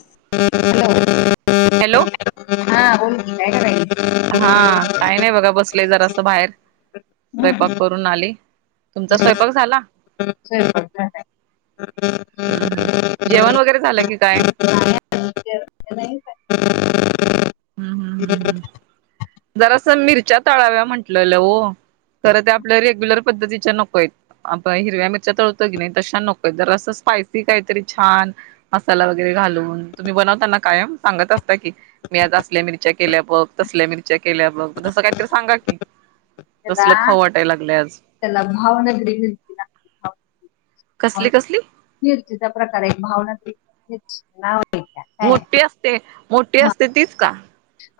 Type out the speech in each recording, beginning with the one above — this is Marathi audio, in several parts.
[inaudible] हॅलो? हा, बोल की काय करायलिस? हा काही नाही बघा बसललोय जरा असं बाहेर हम्म, स्वयंपाक करून आली तुमचा स्वयंपाक झाला? हम्. हम्म हम् [unintelligible] जेवण वगैरे झालं की काय? नाही पण हम्म. हम्. हम्म. हम्, जराश्या मिरच्या तळाव्या म्हंटलेल् हो खर ते आपल्या रेग्युलर पद्धतीच्या नकोयत आपण हिरव्या मिरच्या तळतो की नाही तशा नकोय जरास स्पायसी काहीतरी छान, मसाला वगैरे घालून, तुम्ही बनवताना काय सांगत असता की मी आज असल्या मिरच्या केल्या बघ, तसल्या मिरच्या केल्या बघ, तसं काहीतरी सांगा की त्याला कसलं खाऊ वाटाय लागलं आज. त्याला भावनगरी मिरची लागते कसली, कसली मिरचीच्या प्रकारे एक भावना [unintelligible] मोठी असते मोठी हा. असते तीच का?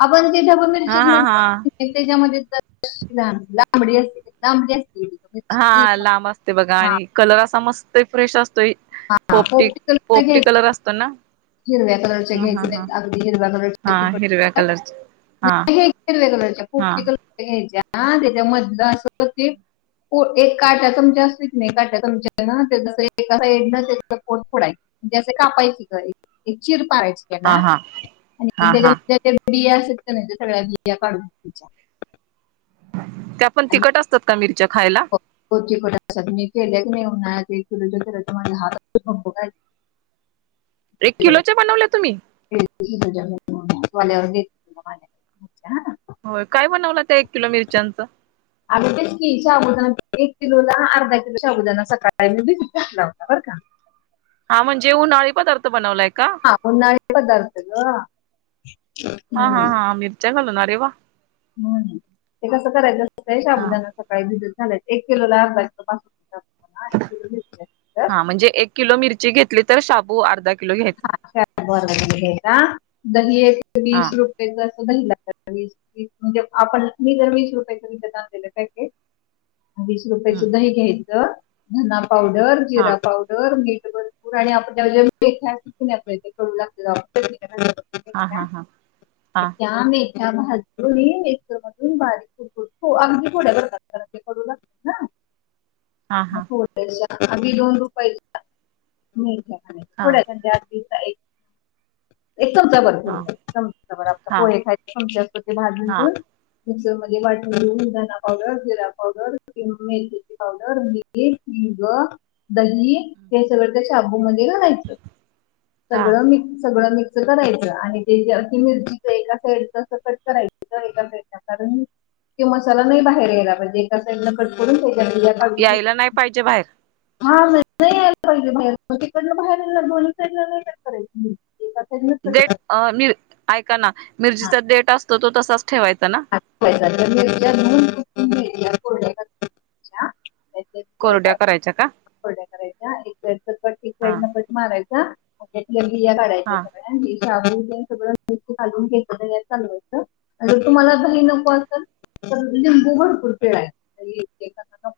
आपण मि हा हा हा [unintelligible] त्याच्यामध्ये लांबडी असते लांबडी असते. ती मिरची हा लांब असते बघा, हा आणि कलर असा मस्त फ्रेश असतोय. हा पोपटी कलरच्या पोपटी घ्यायच्या कलर असतो ना? हिरव्या कलरच्या ह घ्यायच हा नाही हा अगदी हिरव्या कलरच्या हा हिरव्या तिखट कलरचे हा [unintelligible] हा घ्यायच्या त्याच्या मधलं असं ते एक काट्या चमचा असतोय की नई, काट्या चमचा न तेज एका साइड पोट फोडायच. म्हजे असं कापायची [unintelligible] चिर पाडायची तेला हा हा हा आणि हा तेला बिया असत्यात क नई त्या सगळ्या बिया्या काढून घ्यायच्या. त्या पण आणि तिखट असतात का मिरी [unintelligible] [inaudible] [unintelligible] एक चिकट किलोच्या असतात बनवल्या तुम्ही? [unintelligible] [inaudible] होय, काय बनवला त्या एक किलो मिरच्यांच अगं तेच की शाबुदाना एक किलोला अर्धा किलो शाबुदाना सकाळी मी भीजत घातला होता बर का. [inaudible] हा म्हणजे उन्हाळी पदार्थ बनवलाय का हा उन्हाळी पदार्थ गं. हा. हा. हा. मिर्च्या घालून अरे वा. हम ते कसं करायचंस ते हा शाबुदाना सकाळी भीजत [unintelligible] हा म्हणजे एक किलो मिरची घेतली तर शाबू अर्धा किलो घ्यायचा [unintelligible] [unintelligible] हा म्हणजे आपण मी जर वीस रुपये विकत आणलेलं पॅकेट- - वीस हम्म रुपयेचं दही घ्यायचं. धना पावडर, हा जिरा पावडर, मीठ भरपूर आणि आप त्या [unintelligible] करू लागतातं [unintelligible] हा हा हा हा. त्या भाजी मिक्सर मधून बारीक [unintelligible] अगदी थोड्या बरका कारण ते कडु लागतात. [inaudible] हा हा [unintelligible] आधि दोन रुपयच्या [unintelligible] हा. आधिचा एक - - एक चमचाभर हा थोडस चमचाभर आपलं हा पोहे खायचा चमचा तो भाजून हा घेवुन - - मिक्सर मध्ये वाटुन घेऊन. धना पावडर, जिरा पावडर कि मेथिची पावडर [unintelligible] हिंग, दही हे सगळ त्या शाबुमध्ये घालायचं. हा सगळं मि सगळं मी क्स करायचं आणि ते मिरचीच एका साईड कट करायच. एका साईडला कारण कि मसाला नाही बाहेर यायला पाहिजे. एका साईडला कट करून तेज्यात यायला नाही पाहिजे बाहेर [unintelligible] हा इथं यायला पाहिजे बाहेर तिकडनं बाहेर ये [unintelligible] देट, ऐका ना मिरचीचा देट असतो तो तसाच ठेवायचा ना? [unintelligible] त्याच्यात बिया कोरड्या का- करायच्या का? कोरड्या हा [unintelligible] मारायचा त्यातल्या बिया काढायच्या हा सगळ्या. [unintelligible] पण लिंबू भरपूर पिळायचा. [unintelligible]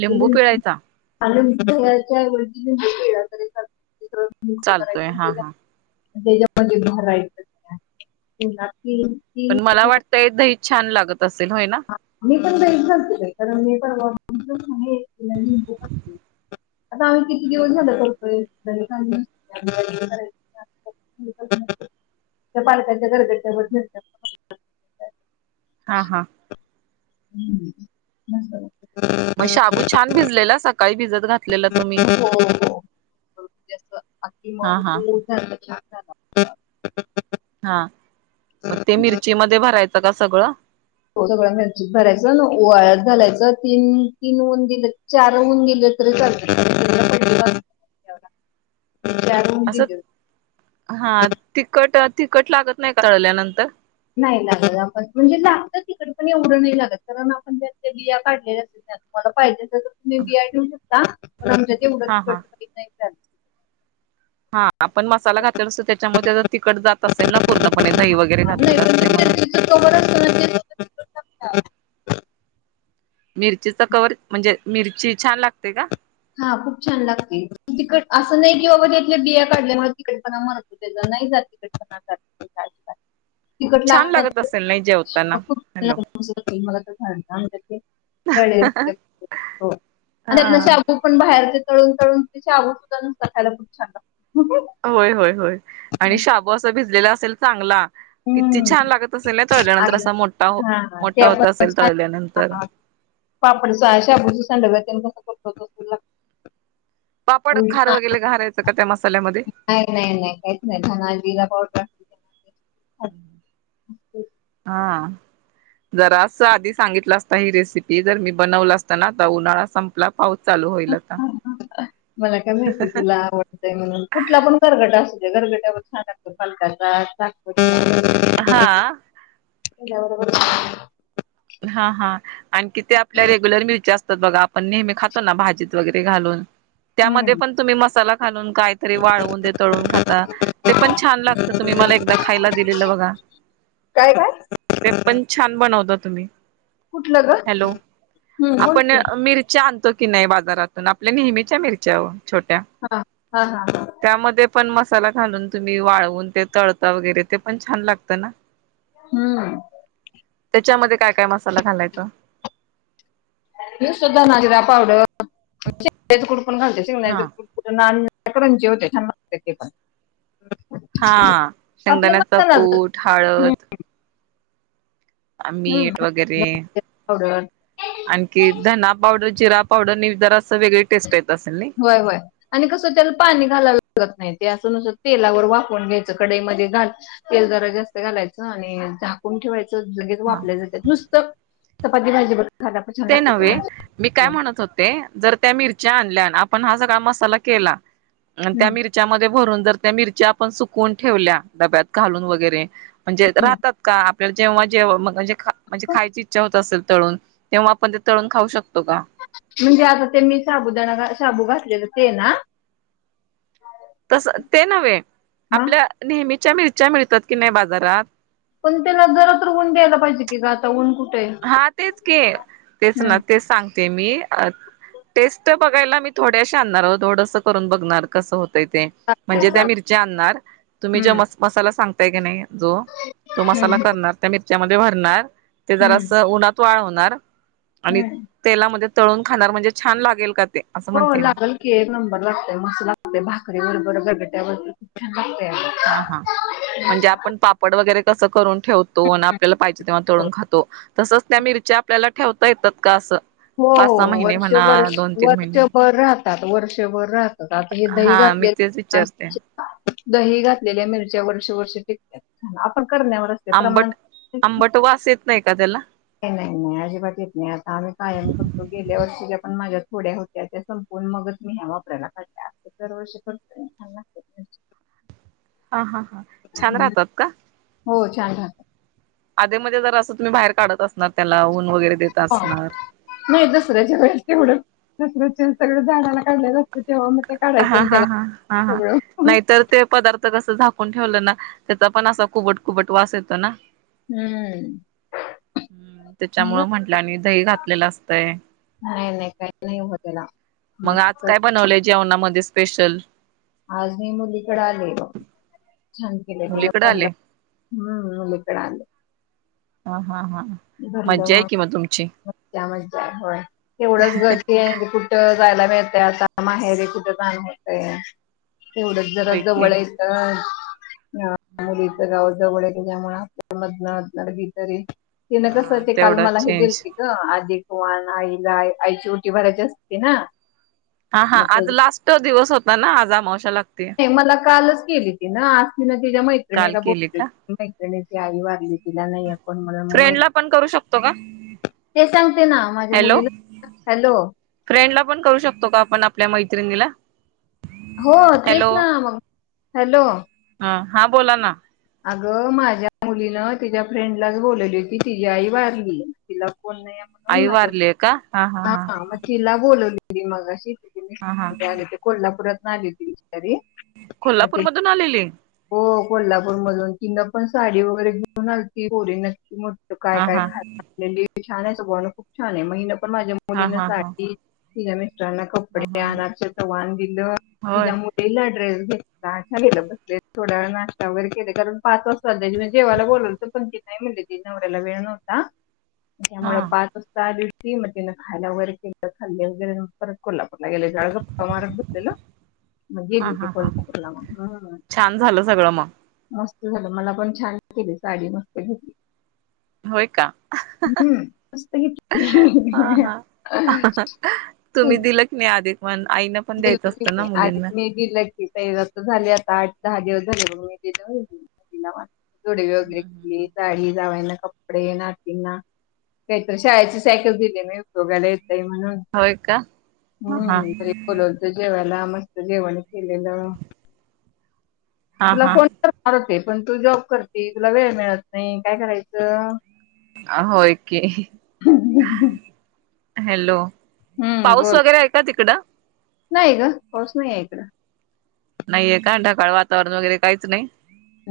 लिंबू पिळायचा [unintelligible] करायच चालतोय हा हा त्याच्यामध्ये [unintelligible] तीन पण मला वाटतंय दही छान लागत असेल होयना? मी पण दहीच करतोय बाई कारण मी पण [unintelligible] आणि एक लिंबू पाणी [inaudible] आता आम्ही किती दिवस झाल करतोय. [unintelligible] त्या पालक काय गरगरीत होत नसतं. हा हा. हम्म म. नाच बरं. मग शाबू छान भिजलेलं सकाळी भिजत घातलेला तुम्ही. हे असं अगदी हा मऊ हा सूत झालं घालवा. [inaudible] हा मग ते मिरची मध्ये भरायचं गा सगळं? हो सगळ्या मिरचित भरायचं अन वाळत घालायचं. तीन-तीन ऊन दिलं. चार ऊन दिल इकडे चाललंय [unintelligible] पणजीकडे त्या बघा. असंच [inaudible] हा तिखट तिखट लागत नाही का तळल्यानंतर? नाही लागत. आपण म्हणजे लागत तिखट पण एवढं नाही लागत. कारण आपण त्यात त्या बिया काढलेल्या असेल. तुम्हाला पाहिजे असेल तर तुम्ही बी आय ठेऊ शकता. पण आमच्या इथे उगाच हा [unintelligible] हा कधीच नाही चालत. हा आपण मसाला घातलेला असतो त्याच्यामुळे त्याच तिखट जात असेल ना पूर्णपणे दही वगैरे घातलेलं असतय म्हणून. समोरच [unintelligible] मिरचीचा कवर म्हणजे मिरची छान लागते का? हा खूप छान लागते, तिखट असं नाही की बाबा इथल्या बिया काढल्यामुळे तिखटपणा मरत असत [unintelligible] नाही जातन तिखटपणा [unintelligible] तिकट छान लागत लागतात असेल नाही जेवताना. खूप हॅलो [unintelligible] तळे जातात. हो आणि त्यातले हा शाबू पण बाहेरचे तळून तळून ते शाबू सुद्धा गरम खायला खूप छान लागता. होय होय होय आणि शाब असा भिजलेला असेल चांगला. किती हम्म. छान लागत असेल ना तळल्यानंतर आज असा मोठा हां. मोठा होत असेल तळल्यानंतर. पापडचा आशाभुजीसांडव्या त [unintelligible] पापड खार वगैरे घालायचं का मस् नाही नाही नाही काहीच नाही धना जिरा पावडर. हा हा. जरा अस आधी सांगितलं असता ही रेसिपी जर मी बनवलं असता ना आता उन्हाळा संपला. पाऊस चालू होईल आता. मला काय माहिती तुला आवडतं ते म्हणून कुठला पण गरगट असू गरगट्यावर छान लागतो पालकाचा हा [unintelligible] तुझ्या बरोबर. हा हा आणखी ते आपल्या रेग्युलर मिरच्या अस यात बघा आपण नेहमी खातो ना भाजीत वगैरे घालून त्यामध्ये हम्म. पण तुम्ही मसाला घालून काहीतरी वाळवून ते तळून खाता ते पण छान लागतं तुम्ही मला एकदा खायला दिलेलं बघा. काय काय ते पण छान बनवता तुम्ही. कुठलं ग हॅलो हम्म बोल आपण की मिरच्या आन तो की नाही बाजारातून आपल्या नेहमीच्या मिरच्या बा हा हा हा. त्यामध्ये पण मसाला घालून तुम्ही वाळवून ते तळता वगैरे ते पण छान लागतं ना. हम्म. त्याच्यामध्ये काय काय मसाला घालायचा. मी सुद्धा नुस्तं धनाजीरा पावडर. शेंगदाण्याचा कूट पण घालते हा शेंगदाण्याचा कूटन [unintelligible] होते छान लागते ती पण. हा आपलं शंगदानाचा मसाला कूट, हळद, मीठ वगैरे पावडर आणखी धना पावडर जिरा पावडर निर होय होय आणि कसं त्याला पाणी घालावं लागत नाहीत. ते असूनं नुस्तं तेलावर वाफुन घ्यायचं, कडाईमध्ये घाल तेल जरा जास्त घालायचं, आणि झाकून ठेवायचं. लगेच व हा आपल्या जातात नुस्तं, चपाती भाजी बरबर ते नव्हे मी काय म्हणत होते जर त्या मिर मिरच्या आणल्याण आपण हा सगळा मसाला केला, अण हम्म. त्या मिरच्यांमध्ये भरून जर त्या मिरच्या आपन सुकून ठेवल्या डब्यात घालून वगरे म्हणजे राहतात का? जेव्हा जेे म्हजे खायची इच्छा होत असेल तळून तेव्हा आपण ते तळून खाऊ शकतो. का म्हणजे आता ते मी साबुदाणा घा साबू घातलेलं ते ना. तस ते नव्हे मग आपल्या नेहमीच्या मिरच्या मिळतात की नाही बाजारात. पण त्याला जरा तर ऊन द्यायला पाहिजे कि ग आता ऊन कुठ हा तेच की तेच ना तेच सांग ते मी टेस्ट बघायला मी थोड्याशी आणणार थोडस करून बघणार कस होत. यते चालतंय म्हणजे त्या चालतंय. मिरच्या आणणार तुम्ही हम्म जे म मसाला सांगताय की नाही. जो तो मसाला हम्म करणार त्या मिरच्यामध्ये भरणार ते जरा हम्म अस उन्हात वाळून नाय आणि हम्म तेलामध्ये तळून खाणार म्हणजे छान लागेल का? ते असं हो म्हणते मी लागल की एक नंबर लागतय मस्त लागतय भाकरी बरोबर गरगट्याबरबर. हा हा. म्हणजे लागतंय. आपण पापड वगैरे कसं करून ठेवतो. आण आपल्याला पाहिजे तेव्हा तळून खातो. तसंच त्या मिरच्या आपल्याला ठेवता येतात का? असं. हो पाच सहा महिने वर्ष म्हणा वर्ष दोन तीन महिने वर्षभर राहतात, वर्षभर राहतात. रात्री दही हा मी तेच घातलेलं विचारते [unintelligible] दही घातलेल्या मिरच्या वर्ष-वर्ष टिकत्यात. आपण करण्यावर असते प्रमाण. आंबट [inaudible] आंबट वास येत नाही का त्याला नाही नाही, अजिबात येत नाही आता आम्ही कायम करतो गेल्या वर्षीच्या पण माझ्या थोड्या होत्या त्या संपवून मगच मी ह्या वापरायला काढल्या, आता दरवर्षी करतो छान लागते. हा हा हा, छान राहतात का? हो छान राहतात. आधी मध्ये जर असं तुम्ही बाहेर काढत असणार त्याला ऊन वगैरे देत ह असणार नाही दसऱ्याच्या वेळेस तेवढच, दसऱ्याच्या ह्यानी सगळं झाडायला काढल हा हा हा हा हा, सगळं नाहीतर ते पदार्थ कसं झाकून ठेवलं ना त्याचा पण असा कुबट कुबट वास येतो ना. हम्म हम्म, नाही होत त्याच्यामुळं म्हंटलं आणि दही घातलेलं असतंय. नाही नाही, काही नाही होत त्याला मस्त म ते स्पेशल आज मी मुलीकडं आले. छान केली तिनं मुलीकडे आले भरलं, हम्म मुलीकडे आले. हा हा हा. भरलं मज्जा आहे वांग कि मग तुमची मज्जा मज्जा होय तेवढंच करती आणि कुठं जायला मिळते आता माहेरी कुठं जाणं होतंय. तेवढच जरा होय की जवळ यायचं मुलीचं गाव जवळ त्याच्यामुळं अधनं मधनं कधीतरी, तिनं हा कसं ते काल तेवढाच मला हे चेंज दिलते गं, आधी वान आईला, आईची वटी भरायची असते ना. हा हा, आज नाही लास्ट दिवस होता ना आज आमावश्याला. तेन मला कालच केेली तिनं, आज तिन तिच्या काल मैत्रिणीला केली का बोलवलं त्यानी ती आई वारली तिला नाही कोण म्हणून मग मै फ्रेंड ला पण करू शकतो का? ते सांगते ना माझ्या हॅलो मुलीला हॅलो फ्रेंडला पण करू शकतो का आपण आपल्या मैत्रिणीला? हो, तेच हॅलो ना मग हॅलो! ह हा बोला ना. अगं माझ्या मुलीनं तिच्या फ्रेंडलाच बोलवली होती, तिजी आई वारली तिला [unintelligible] हा म तिला बोलवली. मगाशी हा हा [unintelligible] आणि कोल्हापुरातनं आली ती. तरी म कोल्हापूर ती मधून आलेली हो कोल्हापूर मधून तिनं पण साडी वगैरे घेऊन आलती पोरीनं काय हा काय हा खायला आणलेली छान आहे, बघ खूप छान आहे म हीनं पण माझ्या हा मुलीनं हा हा साडी तिच्या मिस्टरांना हा कपडे, हा आणचं तर वाण दिलं होय तिच्या मुलीला ड्रेस [unintelligible] बसले थोड्या वेळा नाश्ता वगैरे केले कारण पाच वाजता त्यानी म जेवायला बोलवलं होतं, पण ती नाही म्हणली तिच्या नवऱ्याला वेळ नव्हता. हा त्यामुळं पाच वाजता आली होती मग तिनं खायला वगैरे केलं खाल्ले वगैरे मग परत कोल्हा पूरला गेले, जरा गप्पा मारत बसलेलो, मग हा गेली ती हा हा कोल्हापूरला मग, हम्म. छान झालं सगळं मग मस्त झालं, मला पण छान केली साडी मस्त घेतली. होय का? हम्म, मस्त हा घेतली. हा तू तुम्ही दिलं की नाही आधी? पण आईनं पण द्यायचं दिलं असतं ना की, आधी मुलींना मी दिलं की. ते आता झाले आता आठ दहा दिवस झाले मग मी दिलं, मग तिनं दिलं मला. तुडीवी वगैरे केली साडी कपडे नातींना काहीतरी शाळेची सायकल दिले नाही उद्योगाला म्हणून होय का ह हा हम्मरी जेवयला मस्त जेवन केलेलं तुला हा फोन करणार होती मी पण तू जॉब करते तुला वेळ मिळत नाही काय करायचं होय की हॅलो हम्म पाऊस बोल वगैरे आहे का तिकडं नाही ग पाऊस नाही आहेक नाहीये का ढकाळ वातावरण वगैरे काहीच नाही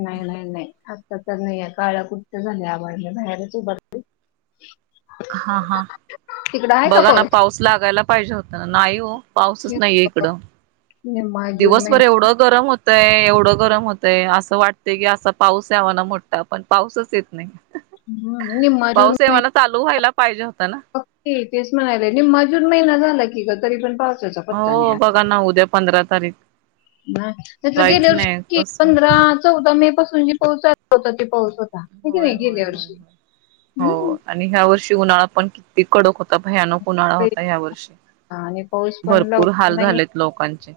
नाही नाही नाही आत्ता तर नाहीय काळ कुठठ झाल्या माहिजे बाहेरच उभ [inaudible] हा हा बघा ना पाऊस लागायला पाहिजे होता ना नाही हो पाऊसच नाहीये इकडं निम्मा जून दिवसभर महिना एवढं गरम होत य एवढं गरम होतय असं वाटतय की असा पाऊस यावा ना मोठा पण पाऊसच येत नाही हम निम्मा जून पाऊस महिन येवाना चालू व्हायला पाहिजे ना तेच म्हणाला निम्मा जून महिना झाला की ग तरी पण पा हो बघा ना उद्या पंधरा तारीख ब नाही गेल्या जायचं नाही वर्षी कसं पंधरा चौदा मे पासून जी पाऊसला होता ती पाऊस हो होय होय होयय हो हम्म. आणि ह्या वर्षी उन्हाळा पण किती कडक होता भयानक उन्हाळा होता या वर्षी आणि पाऊस [inaudible] भरपूर हाल झालेत लोकांचे,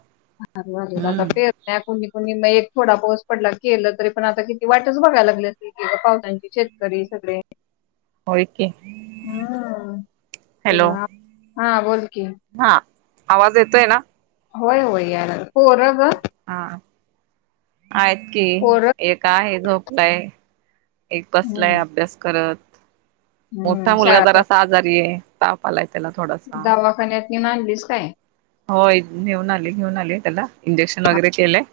हर बार मे जादा हम्म पे प्या कुणी कुणी नहीं थोडा पोस पडला की केलं तरी पण आता किती वाटच बघाय लागलात की क पावसांची शेतकरी सगळे. होय की हम्म, हॅलो [unintelligible] हा बोल कि? हा आवाज येतोय ना? होय होय या लागलं. पोरग हा, आहेत कि पोरं एक का आहे झोपलय. एक बसलाय हम्म. अभ्यास करत. मोठा हम्म. मुलगा शाळा तर जरासा आजारी हे, तापा आलाय त्याला थोडासा. नीम आनलीस काय? होय, नेऊन आले घेऊन आले त्याला इंजेक्शन वगैरे केलंय.